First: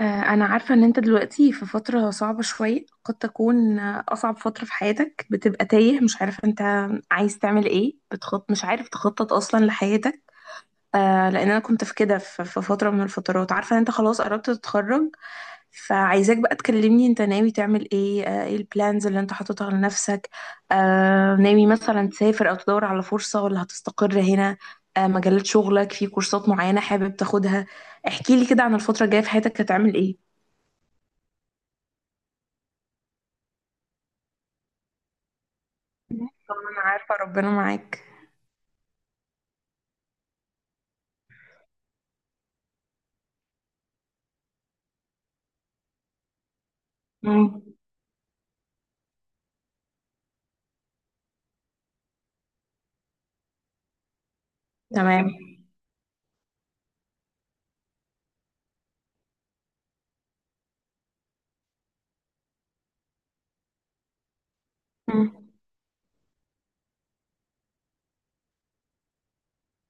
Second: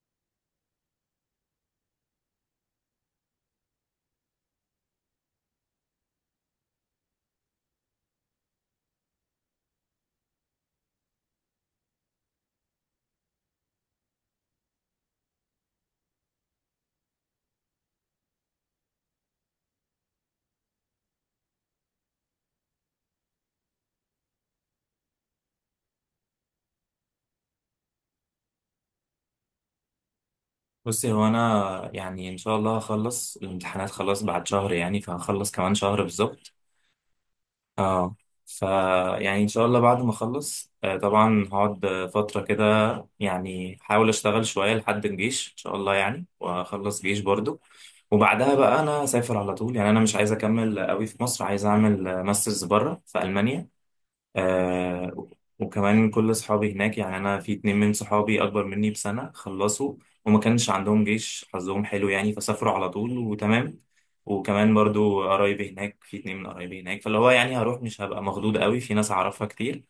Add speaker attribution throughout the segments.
Speaker 1: أنا عارفة إن أنت دلوقتي في فترة صعبة شوية، قد تكون أصعب فترة في حياتك. بتبقى تايه، مش عارف أنت عايز تعمل إيه، مش عارف تخطط أصلا لحياتك. لأن أنا كنت في كده، في فترة من الفترات. عارفة إن أنت خلاص قربت تتخرج، فعايزاك بقى تكلمني أنت ناوي تعمل إيه. إيه البلانز اللي أنت حاططها لنفسك؟ ناوي مثلا تسافر أو تدور على فرصة، ولا هتستقر هنا؟ مجالات شغلك، في كورسات معينة حابب تاخدها؟ احكيلي كده عن الفترة الجاية في حياتك هتعمل إيه.
Speaker 2: بصي، هو انا يعني ان شاء الله هخلص الامتحانات خلاص بعد شهر، يعني فهخلص كمان شهر بالظبط.
Speaker 1: طبعا انا عارفة ربنا معاك.
Speaker 2: اه. ف يعني ان شاء الله بعد ما اخلص طبعا هقعد فتره كده. يعني احاول اشتغل شويه لحد الجيش ان شاء الله، يعني واخلص جيش برضو.
Speaker 1: مم.
Speaker 2: وبعدها بقى انا اسافر على طول، يعني انا مش عايز اكمل قوي في مصر، عايز اعمل ماسترز بره في المانيا. آه.
Speaker 1: تمام.
Speaker 2: وكمان كل اصحابي هناك، يعني انا في اتنين من صحابي اكبر مني بسنة خلصوا، وما كانش عندهم جيش، حظهم حلو يعني، فسافروا على طول وتمام. وكمان برضو
Speaker 1: مم.
Speaker 2: قرايبي هناك، في اتنين من قرايبي هناك، فاللي هو يعني هروح مش هبقى مخضوض قوي، في ناس اعرفها كتير.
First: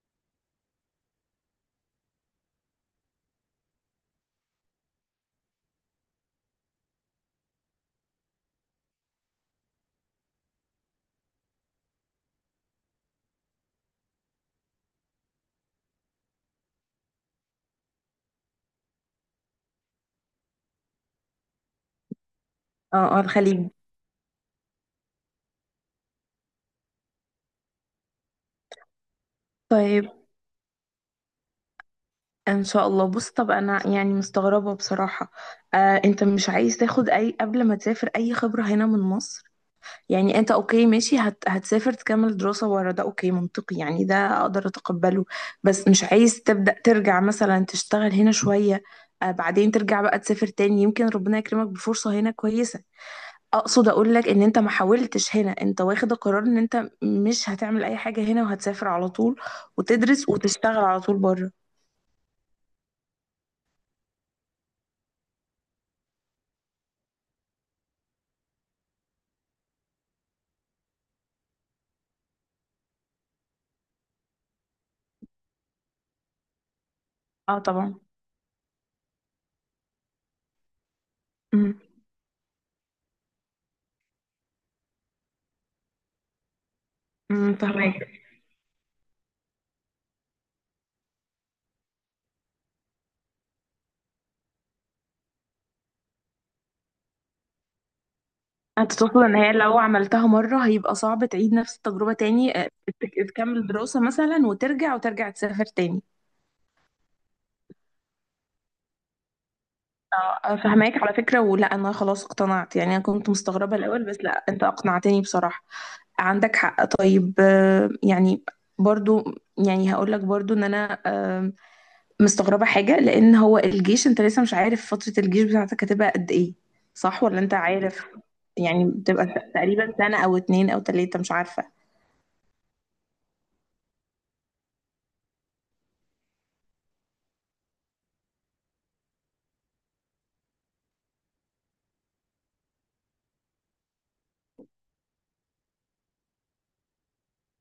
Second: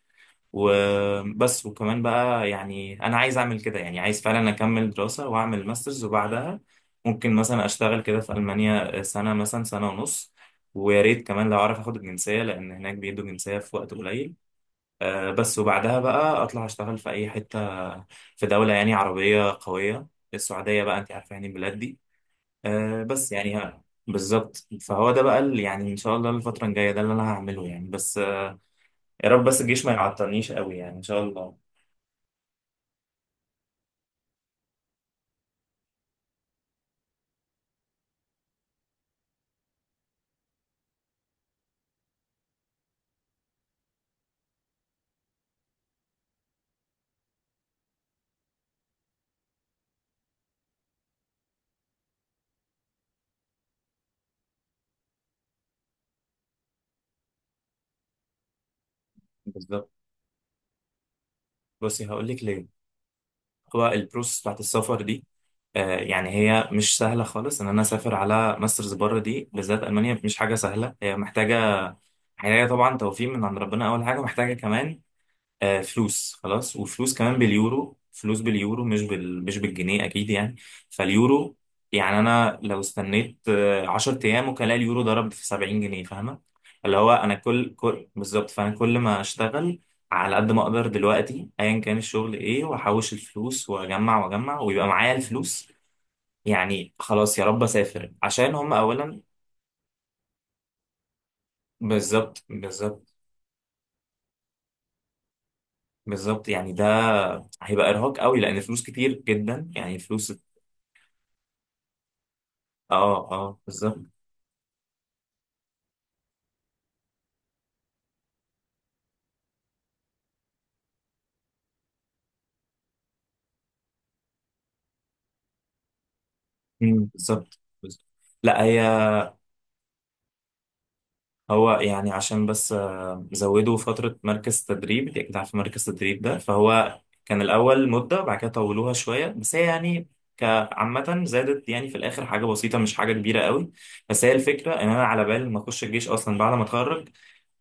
Speaker 2: وبس. وكمان بقى يعني انا عايز اعمل كده، يعني عايز فعلا اكمل دراسة واعمل ماسترز، وبعدها ممكن مثلا اشتغل كده في المانيا سنة، مثلا سنة ونص. ويا ريت كمان لو اعرف اخد الجنسية، لان هناك بيدوا جنسية في وقت قليل. بس. وبعدها بقى اطلع اشتغل في اي حته، في دوله يعني عربيه قويه، السعوديه بقى، انت عارفه يعني البلاد دي.
Speaker 1: اه، اه،
Speaker 2: بس يعني
Speaker 1: الخليج.
Speaker 2: بالظبط. فهو ده بقى اللي يعني ان شاء الله الفتره الجايه ده اللي انا هعمله يعني. بس يا رب بس الجيش ما
Speaker 1: طيب.
Speaker 2: يعطلنيش قوي يعني ان شاء الله.
Speaker 1: ان شاء الله. بص، طب انا يعني مستغربة بصراحة. انت مش عايز تاخد اي، قبل ما تسافر، اي خبرة هنا من مصر؟ يعني انت اوكي، ماشي، هتسافر تكمل دراسة ورا، ده اوكي منطقي، يعني ده اقدر اتقبله. بس مش عايز تبدأ ترجع مثلا تشتغل هنا شوية، بعدين ترجع بقى تسافر تاني، يمكن ربنا يكرمك بفرصة هنا كويسة؟ اقصد اقول لك ان انت ما حاولتش هنا، انت واخد القرار ان انت مش هتعمل اي حاجة هنا، وهتسافر على طول،
Speaker 2: بالظبط.
Speaker 1: وتدرس وتشتغل على طول بره.
Speaker 2: بصي هقول لك ليه. هو البروسس بتاعت السفر دي، يعني هي مش سهله خالص، ان انا اسافر على ماسترز بره دي بالذات المانيا مش حاجه سهله، هي محتاجه، طبعا توفيق من عند ربنا اول حاجه، محتاجه كمان آه، فلوس خلاص، وفلوس كمان
Speaker 1: اه،
Speaker 2: باليورو،
Speaker 1: طبعا.
Speaker 2: فلوس باليورو مش مش بالجنيه اكيد يعني، فاليورو.
Speaker 1: امم
Speaker 2: يعني انا لو استنيت آه، 10 ايام ممكن الاقي اليورو ضرب في 70 جنيه، فاهمه؟ اللي هو انا كل كل
Speaker 1: فهمك.
Speaker 2: بالظبط. فانا كل ما اشتغل على قد ما اقدر دلوقتي ايا كان الشغل ايه، واحوش الفلوس واجمع واجمع ويبقى معايا الفلوس، يعني خلاص يا رب اسافر، عشان هم
Speaker 1: انت تقصد
Speaker 2: اولا.
Speaker 1: ان هي لو عملتها مرة هيبقى صعب تعيد نفس التجربة
Speaker 2: بالظبط
Speaker 1: تاني،
Speaker 2: بالظبط.
Speaker 1: تكمل دراسة مثلا وترجع، وترجع تسافر تاني.
Speaker 2: بالظبط، يعني ده هيبقى ارهاق قوي، لان فلوس كتير جدا يعني، فلوس.
Speaker 1: اه، فهماك على فكرة. ولا انا خلاص اقتنعت، يعني انا
Speaker 2: اه
Speaker 1: كنت
Speaker 2: اه،
Speaker 1: مستغربة
Speaker 2: بالظبط.
Speaker 1: الاول، بس لا، انت اقنعتني بصراحة. عندك حق. طيب، يعني برضو، يعني هقول لك برضو ان انا مستغربة حاجة، لأن هو الجيش أنت لسه مش عارف فترة الجيش بتاعتك هتبقى قد إيه،
Speaker 2: مم،
Speaker 1: صح؟ ولا أنت
Speaker 2: بالظبط بالظبط.
Speaker 1: عارف؟
Speaker 2: لا. هي
Speaker 1: يعني بتبقى تقريبا سنة أو اتنين أو تلاتة، مش عارفة.
Speaker 2: هو يعني عشان بس زودوا فترة مركز تدريب، يعني انت اكيد عارف مركز تدريب ده، فهو كان الأول مدة بعد كده طولوها شوية، بس هي يعني كعامة زادت يعني، في الآخر حاجة بسيطة مش حاجة كبيرة قوي. بس هي الفكرة إن أنا على بالي ما أخش الجيش أصلا بعد ما أتخرج،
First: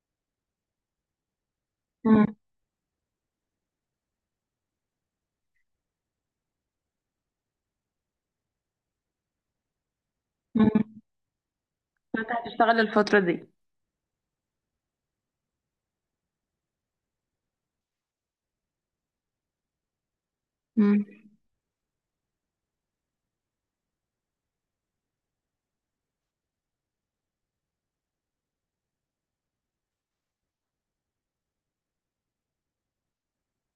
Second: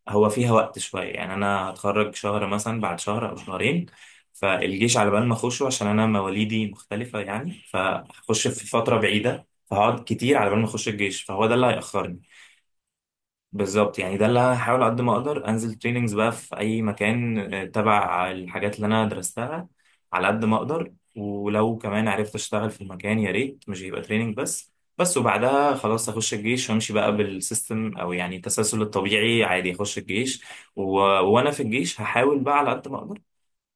Speaker 2: هو فيها وقت شوية، يعني أنا هتخرج
Speaker 1: مم.
Speaker 2: شهر مثلا، بعد شهر أو شهرين، فالجيش على بال ما أخشه عشان أنا مواليدي مختلفة يعني، فهخش في فترة بعيدة، فهقعد كتير على بال ما
Speaker 1: مم.
Speaker 2: أخش الجيش، فهو ده اللي هيأخرني.
Speaker 1: فأنت هتشتغل الفترة دي.
Speaker 2: بالظبط، يعني ده اللي هحاول قد ما اقدر انزل تريننجز بقى في اي مكان، تبع الحاجات اللي انا درستها، على قد ما اقدر،
Speaker 1: مم.
Speaker 2: ولو كمان عرفت اشتغل في المكان يا ريت مش هيبقى تريننج بس. بس وبعدها خلاص اخش الجيش وامشي بقى بالسيستم، او يعني التسلسل الطبيعي عادي، اخش الجيش، و... وانا في الجيش هحاول بقى على قد ما اقدر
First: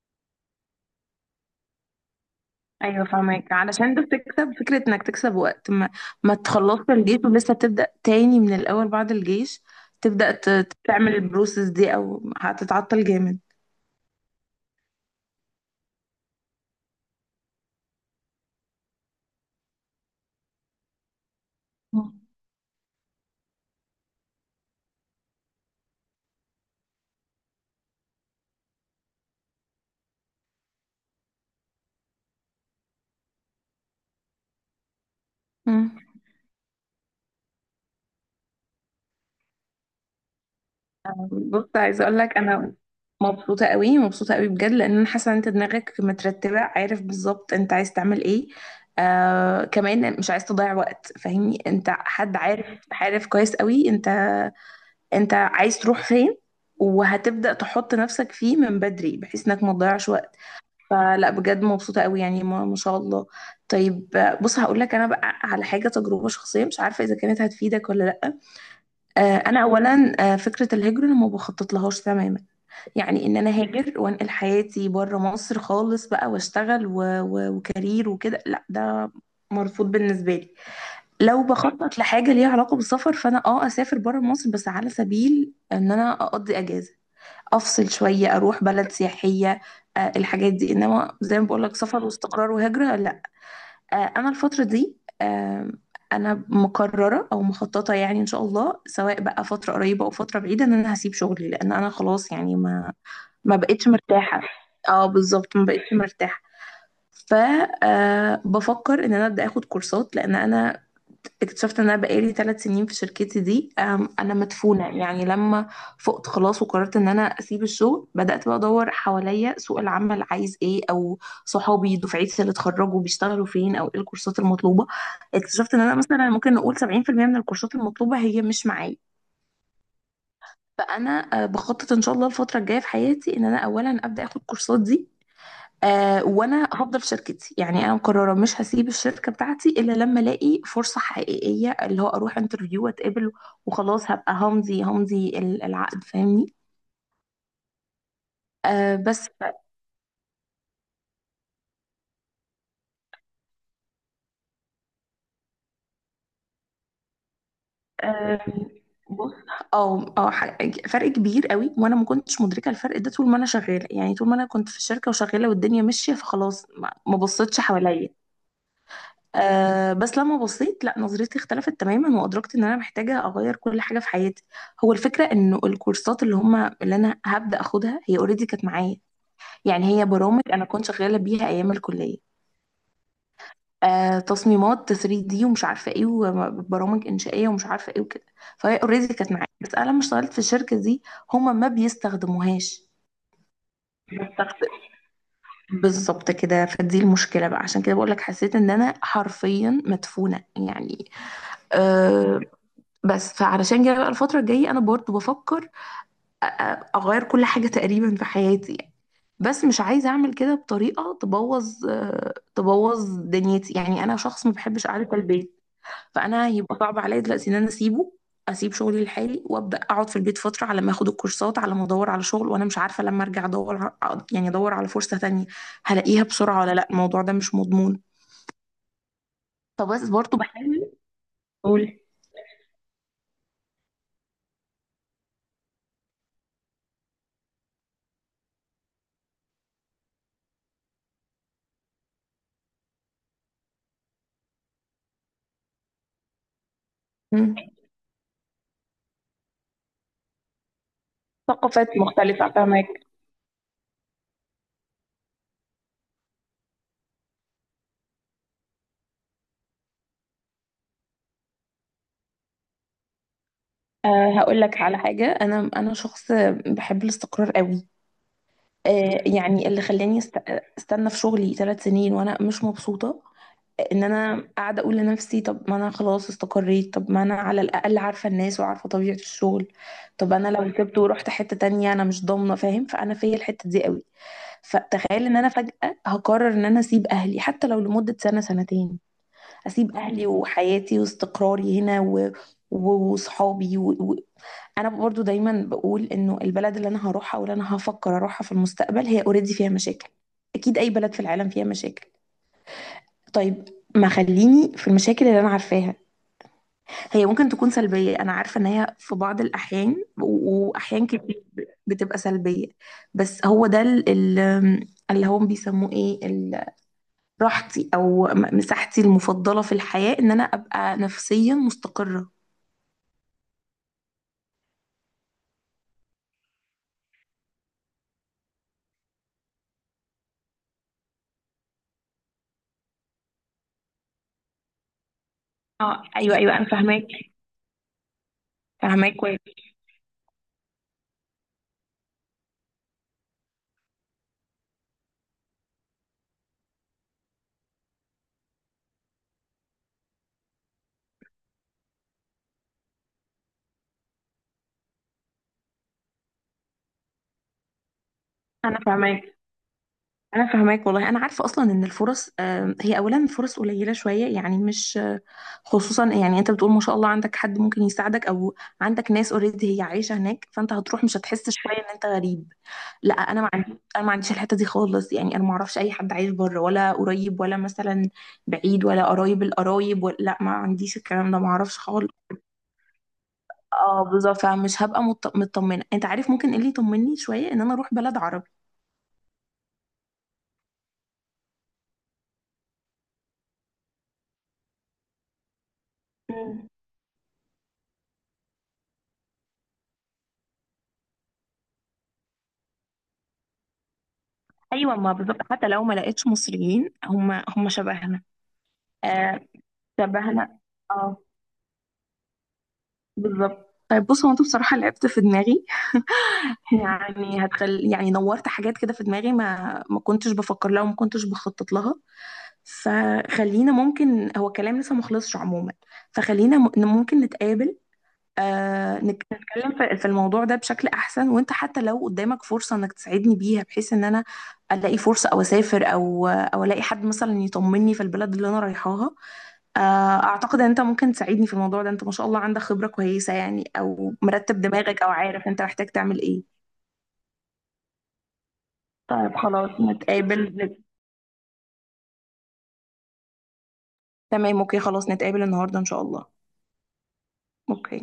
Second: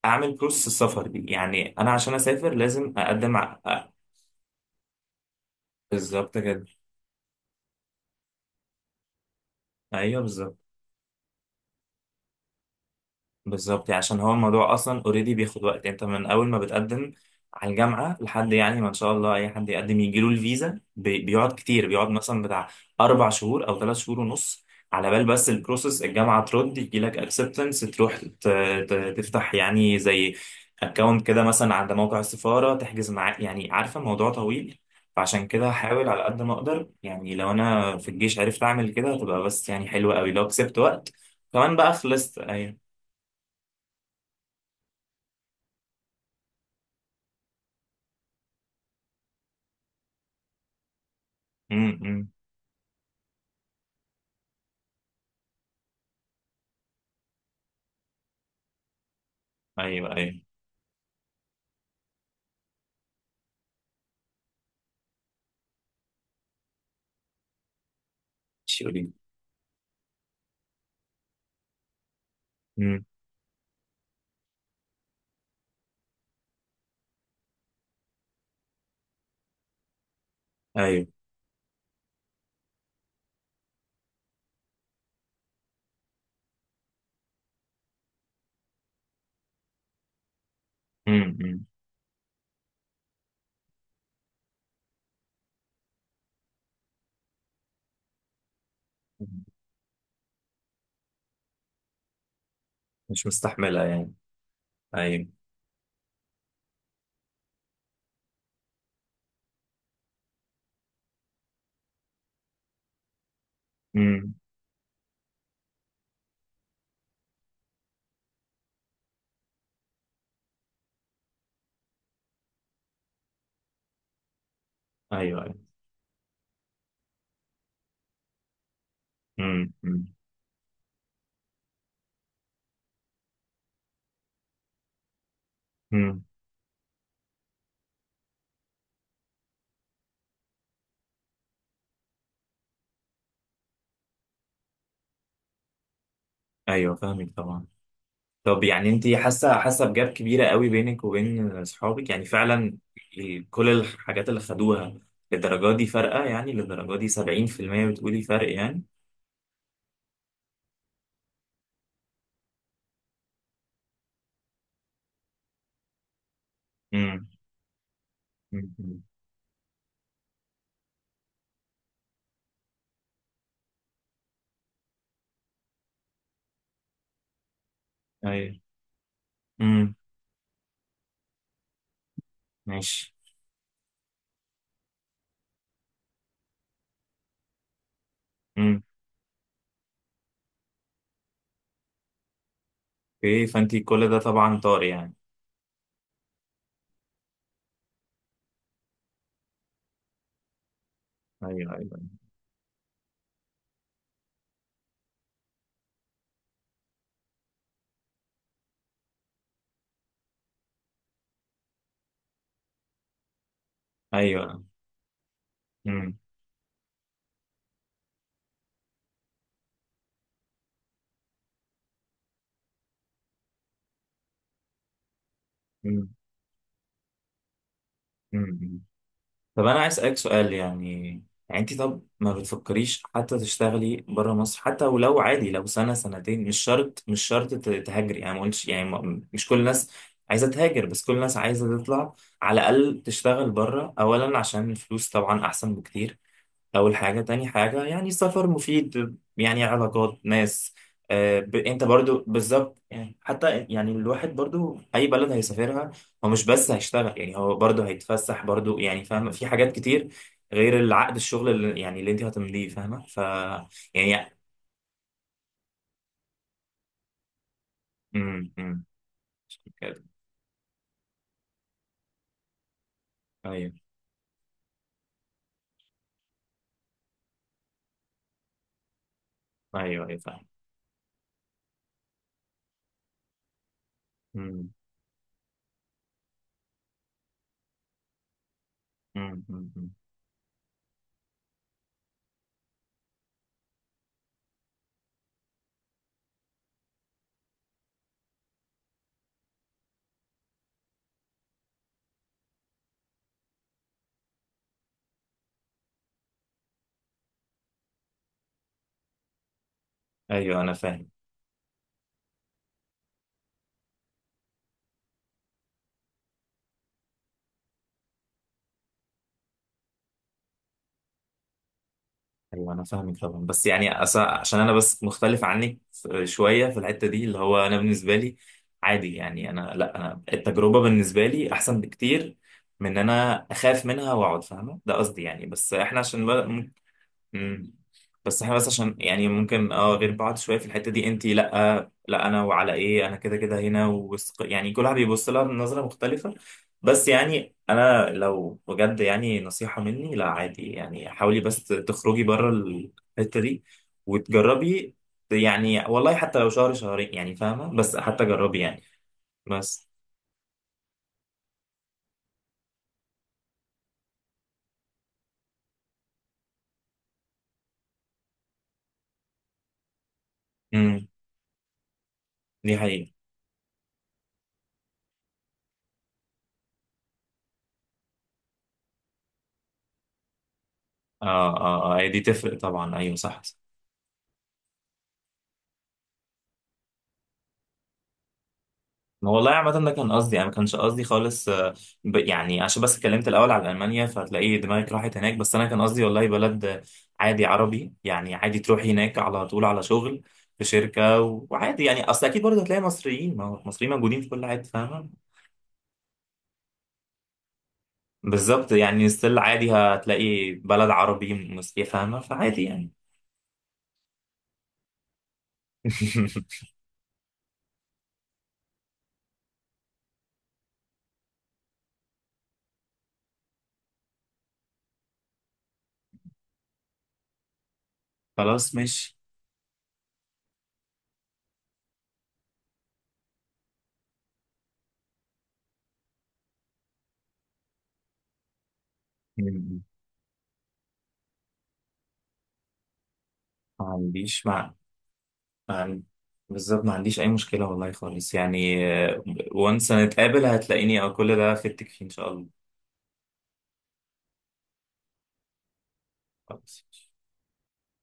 Speaker 2: اعمل بروسس السفر دي، يعني انا عشان اسافر لازم
Speaker 1: أيوة
Speaker 2: اقدم
Speaker 1: فاهمك. علشان ده بتكسب فكرة إنك تكسب وقت، ما
Speaker 2: بالظبط كده.
Speaker 1: تخلصش الجيش ولسه بتبدأ تاني من الأول بعد الجيش،
Speaker 2: ايوه
Speaker 1: تبدأ
Speaker 2: بالظبط.
Speaker 1: تعمل البروسيس دي، أو هتتعطل جامد.
Speaker 2: بالظبط يعني عشان هو الموضوع اصلا اوريدي بياخد وقت، انت من اول ما بتقدم على الجامعه لحد يعني ما ان شاء الله اي حد يقدم يجيله الفيزا بيقعد كتير، بيقعد مثلا بتاع اربع شهور او ثلاث شهور ونص، على بال بس البروسيس الجامعه ترد يجي لك اكسبتنس، تروح تفتح يعني زي اكونت كده، مثلا عند موقع السفاره، تحجز معاه، يعني عارفه الموضوع طويل. فعشان كده
Speaker 1: مم.
Speaker 2: هحاول على قد ما اقدر، يعني لو انا في الجيش عرفت اعمل كده هتبقى بس يعني حلوه قوي لو كسبت وقت.
Speaker 1: بص،
Speaker 2: كمان بقى
Speaker 1: عايزه اقول لك
Speaker 2: خلصت.
Speaker 1: انا
Speaker 2: أيوه.
Speaker 1: مبسوطه قوي، مبسوطه قوي بجد. لان انا حاسه ان انت دماغك مترتبه، عارف بالظبط انت عايز تعمل ايه. كمان مش عايز تضيع وقت، فاهمني، انت
Speaker 2: امم.
Speaker 1: حد عارف، عارف كويس قوي، انت عايز تروح فين، وهتبدا تحط نفسك فيه من بدري، بحيث انك ما تضيعش
Speaker 2: ايوه
Speaker 1: وقت.
Speaker 2: ايوه.
Speaker 1: فلا، بجد مبسوطه قوي. يعني ما شاء الله. طيب، بص هقول لك انا بقى على حاجه، تجربه شخصيه مش عارفه اذا كانت هتفيدك ولا لا.
Speaker 2: شيولين.
Speaker 1: انا اولا، فكره الهجره انا ما بخطط لهاش تماما.
Speaker 2: امم.
Speaker 1: يعني ان انا هاجر وانقل حياتي بره مصر خالص بقى واشتغل وكارير وكده، لا ده مرفوض بالنسبه لي.
Speaker 2: ايوه.
Speaker 1: لو بخطط لحاجه ليها علاقه بالسفر، فانا اه اسافر بره مصر بس على سبيل ان انا اقضي اجازه، افصل شويه، اروح بلد سياحيه. الحاجات دي، انما زي ما بقول
Speaker 2: امم.
Speaker 1: لك سفر واستقرار وهجره، لا. انا الفتره دي، انا مقرره او مخططه، يعني ان شاء الله سواء بقى فتره قريبه او فتره بعيده، ان انا هسيب شغلي. لان انا خلاص، يعني ما
Speaker 2: مش
Speaker 1: ما
Speaker 2: مستحملها
Speaker 1: بقتش
Speaker 2: يعني.
Speaker 1: مرتاحة. اه
Speaker 2: ايوه.
Speaker 1: بالظبط، ما بقتش مرتاحة. ف بفكر ان انا ابدا اخد كورسات. لان انا اكتشفت ان انا بقالي ثلاث سنين في شركتي دي،
Speaker 2: امم.
Speaker 1: انا مدفونة. يعني لما فقت، خلاص وقررت ان انا اسيب الشغل، بدات بقى ادور حواليا، سوق العمل عايز ايه، او صحابي دفعتي اللي اتخرجوا بيشتغلوا فين، او ايه الكورسات المطلوبة.
Speaker 2: ايوه ايوه.
Speaker 1: اكتشفت ان انا مثلا ممكن نقول 70% من الكورسات المطلوبة هي مش معايا.
Speaker 2: امم.
Speaker 1: فانا بخطط ان شاء الله الفتره الجايه في حياتي ان انا اولا ابدا اخد كورسات دي.
Speaker 2: امم.
Speaker 1: وانا هفضل في شركتي، يعني انا مقرره مش هسيب الشركه بتاعتي الا لما الاقي فرصه حقيقيه، اللي هو اروح انترفيو واتقبل، وخلاص هبقى همضي، العقد، فاهمني.
Speaker 2: ايوه فاهمك طبعا. طب يعني انت
Speaker 1: بس
Speaker 2: حاسه حاسه بجاب كبيره قوي بينك وبين اصحابك يعني فعلا؟ كل الحاجات اللي خدوها للدرجه دي فارقه، يعني للدرجه دي 70% بتقولي
Speaker 1: آه
Speaker 2: فرق يعني؟
Speaker 1: بص، اه اه ح- فرق كبير قوي. وانا ما كنتش مدركه الفرق ده طول ما انا شغاله، يعني طول ما انا كنت في الشركه وشغاله والدنيا ماشيه، فخلاص ما
Speaker 2: امم
Speaker 1: بصيتش حواليا.
Speaker 2: امم.
Speaker 1: بس لما بصيت، لا، نظرتي اختلفت تماما وأدركت إن أنا محتاجة أغير كل حاجة في حياتي. هو الفكرة إنه الكورسات اللي هما اللي أنا هبدأ أخدها هي أوريدي
Speaker 2: ايوه.
Speaker 1: كانت معايا. يعني
Speaker 2: امم.
Speaker 1: هي برامج أنا كنت شغالة بيها أيام الكلية.
Speaker 2: ماشي.
Speaker 1: تصميمات 3D ومش عارفة إيه، وبرامج إنشائية ومش عارفة إيه، وكده. فهي
Speaker 2: امم.
Speaker 1: أوريدي كانت معايا، بس أنا لما اشتغلت في الشركة دي هما ما بيستخدموهاش.
Speaker 2: اوكي. فانت كل ده طبعا
Speaker 1: بستخدم
Speaker 2: طار يعني.
Speaker 1: بالظبط كده. فدي المشكلة بقى، عشان كده بقولك حسيت إن أنا حرفيا مدفونة يعني.
Speaker 2: ايوه ايوه
Speaker 1: آه، بس، فعلشان كده بقى الفترة الجاية أنا برضو بفكر أغير كل حاجة تقريبا في حياتي يعني. بس مش عايزة أعمل كده بطريقة تبوظ، تبوظ دنيتي. يعني أنا شخص ما
Speaker 2: ايوه.
Speaker 1: بحبش قعدة البيت،
Speaker 2: امم.
Speaker 1: فأنا هيبقى صعب عليا دلوقتي إن أنا أسيبه، أسيب شغلي لحالي وأبدأ أقعد في البيت فترة على ما أخد الكورسات، على ما أدور على شغل، وأنا مش عارفة لما أرجع أدور يعني أدور على فرصة تانية هلاقيها بسرعة ولا لأ، الموضوع ده مش مضمون.
Speaker 2: مم. طب انا عايز
Speaker 1: فبس
Speaker 2: اسالك
Speaker 1: برضو
Speaker 2: سؤال
Speaker 1: بحاول
Speaker 2: يعني. يعني انت
Speaker 1: أقول.
Speaker 2: طب ما بتفكريش حتى تشتغلي بره مصر؟ حتى ولو عادي، لو سنه سنتين، مش شرط، مش شرط تهاجري، يعني ما قلتش يعني مش كل الناس عايزه تهاجر، بس كل الناس عايزه تطلع على الاقل تشتغل بره اولا، عشان الفلوس طبعا احسن بكتير، أول حاجة. تاني
Speaker 1: مم.
Speaker 2: حاجة يعني سفر مفيد، يعني علاقات، ناس، آه أنت
Speaker 1: ثقافات
Speaker 2: برضو
Speaker 1: مختلفة،
Speaker 2: بالظبط
Speaker 1: فاهمة.
Speaker 2: يعني. حتى يعني الواحد برضو أي بلد هيسافرها هو مش بس هيشتغل يعني، هو برضو هيتفسح برضو، يعني فاهمة، في حاجات كتير غير العقد الشغل اللي يعني اللي أنت هتمليه فاهمة. يعني.
Speaker 1: هقول لك على حاجة، أنا شخص بحب الاستقرار قوي.
Speaker 2: امم.
Speaker 1: يعني اللي خلاني استنى في شغلي ثلاث سنين وأنا مش مبسوطة،
Speaker 2: أيوه
Speaker 1: إن أنا قاعدة أقول لنفسي طب ما أنا خلاص استقريت، طب ما أنا على الأقل عارفة الناس وعارفة طبيعة الشغل.
Speaker 2: أيوه أيوه
Speaker 1: طب
Speaker 2: فاهم.
Speaker 1: أنا لو سبت ورحت حتة تانية أنا مش ضامنة، فاهم؟ فأنا فيا الحتة دي قوي.
Speaker 2: امم
Speaker 1: فتخيل إن أنا فجأة هقرر إن أنا أسيب أهلي حتى لو لمدة سنة سنتين،
Speaker 2: امم. أمم.
Speaker 1: هسيب اهلي وحياتي واستقراري هنا وصحابي انا برضو دايما بقول انه البلد اللي انا هروحها، واللي انا هفكر اروحها في المستقبل، هي اوريدي فيها مشاكل. اكيد اي بلد في العالم فيها مشاكل. طيب، ما خليني في المشاكل اللي انا عارفاها. هي ممكن تكون سلبية، انا عارفة ان هي في بعض الاحيان
Speaker 2: أيوه أنا
Speaker 1: واحيان
Speaker 2: فاهم.
Speaker 1: كتير بتبقى سلبية. بس هو ده اللي هم بيسموه ايه، راحتي او مساحتي المفضله في الحياه، ان انا ابقى نفسيا مستقره.
Speaker 2: ايوه انا فاهمك طبعا، بس يعني عشان انا بس مختلف عنك شويه في الحته دي، اللي هو انا بالنسبه لي عادي يعني، انا لا، انا التجربه بالنسبه لي احسن بكتير من ان انا اخاف منها واقعد، فاهمه ده قصدي يعني، بس احنا
Speaker 1: اه،
Speaker 2: عشان
Speaker 1: ايوه، ايوه، انا
Speaker 2: بقى.
Speaker 1: فاهماك.
Speaker 2: مم. بس احنا بس عشان
Speaker 1: فاهماك
Speaker 2: يعني
Speaker 1: كويس.
Speaker 2: ممكن اه غير بعض شويه في الحته دي، انت لا، لا انا وعلى ايه، انا كده كده هنا ووسق، يعني كل واحد بيبص لها بنظره مختلفه. بس يعني انا لو بجد يعني نصيحه مني، لا عادي يعني حاولي بس تخرجي بره الحته دي وتجربي يعني، والله حتى لو شهر شهرين يعني فاهمه، بس حتى جربي
Speaker 1: انا
Speaker 2: يعني.
Speaker 1: فاهماك.
Speaker 2: بس.
Speaker 1: انا فاهماك والله. انا عارفه اصلا ان الفرص، هي اولا فرص قليله شويه، يعني مش، خصوصا يعني انت بتقول ما شاء الله عندك حد ممكن يساعدك، او عندك ناس اوريدي هي عايشه هناك، فانت هتروح
Speaker 2: امم.
Speaker 1: مش هتحس شويه ان انت غريب.
Speaker 2: دي حقيقه.
Speaker 1: لا، انا ما عنديش الحته دي خالص، يعني انا ما اعرفش اي حد عايش بره ولا قريب، ولا مثلا بعيد، ولا قرايب القرايب، ولا لا، ما عنديش الكلام ده، ما
Speaker 2: اه
Speaker 1: اعرفش
Speaker 2: اه اه، هي
Speaker 1: خالص.
Speaker 2: دي تفرق طبعا، ايوه صح.
Speaker 1: اه بالظبط. فمش هبقى مطمنه، انت عارف ممكن ايه اللي يطمني شويه ان انا اروح بلد
Speaker 2: والله عامة ده كان قصدي، أنا ما كانش قصدي خالص يعني عشان بس اتكلمت الأول على ألمانيا فهتلاقي دماغك راحت هناك، بس أنا كان قصدي والله بلد
Speaker 1: عربي.
Speaker 2: عادي عربي يعني، عادي تروحي هناك على طول على شغل في شركة وعادي يعني، أصل أكيد برضه هتلاقي مصريين، ما هو مصريين موجودين في كل حتة
Speaker 1: ايوه،
Speaker 2: فاهمة.
Speaker 1: ما بالظبط حتى لو ما لقيتش مصريين هم شبهنا.
Speaker 2: بالظبط يعني، ستيل
Speaker 1: آه،
Speaker 2: عادي هتلاقي
Speaker 1: شبهنا.
Speaker 2: بلد
Speaker 1: اه
Speaker 2: عربي مسيحي فاهمة، فعادي يعني.
Speaker 1: بالظبط. طيب بص، هو انت بصراحه لعبت في دماغي. يعني هتخل، يعني نورت حاجات كده في دماغي ما كنتش بفكر لها، وما كنتش بخطط لها. فخلينا ممكن، هو كلام لسه مخلصش عموما. فخلينا ممكن نتقابل،
Speaker 2: خلاص ماشي.
Speaker 1: نتكلم في الموضوع ده بشكل احسن. وانت حتى لو قدامك فرصة انك تساعدني بيها، بحيث ان انا الاقي فرصة او اسافر، او الاقي حد مثلا يطمني في البلد اللي انا رايحاها.
Speaker 2: ما
Speaker 1: آه اعتقد ان انت ممكن تساعدني في الموضوع ده، انت ما شاء الله عندك خبرة كويسة، يعني او
Speaker 2: عنديش
Speaker 1: مرتب
Speaker 2: مع
Speaker 1: دماغك، او عارف انت
Speaker 2: ما
Speaker 1: محتاج
Speaker 2: عن-
Speaker 1: تعمل ايه.
Speaker 2: بالظبط، ما عنديش أي مشكلة والله خالص يعني.
Speaker 1: طيب خلاص
Speaker 2: وانس هنتقابل،
Speaker 1: نتقابل،
Speaker 2: هتلاقيني، أو كل ده فدتك فيه إن شاء الله.
Speaker 1: تمام. اوكي. خلاص نتقابل النهاردة ان شاء الله.
Speaker 2: خلاص.
Speaker 1: اوكي.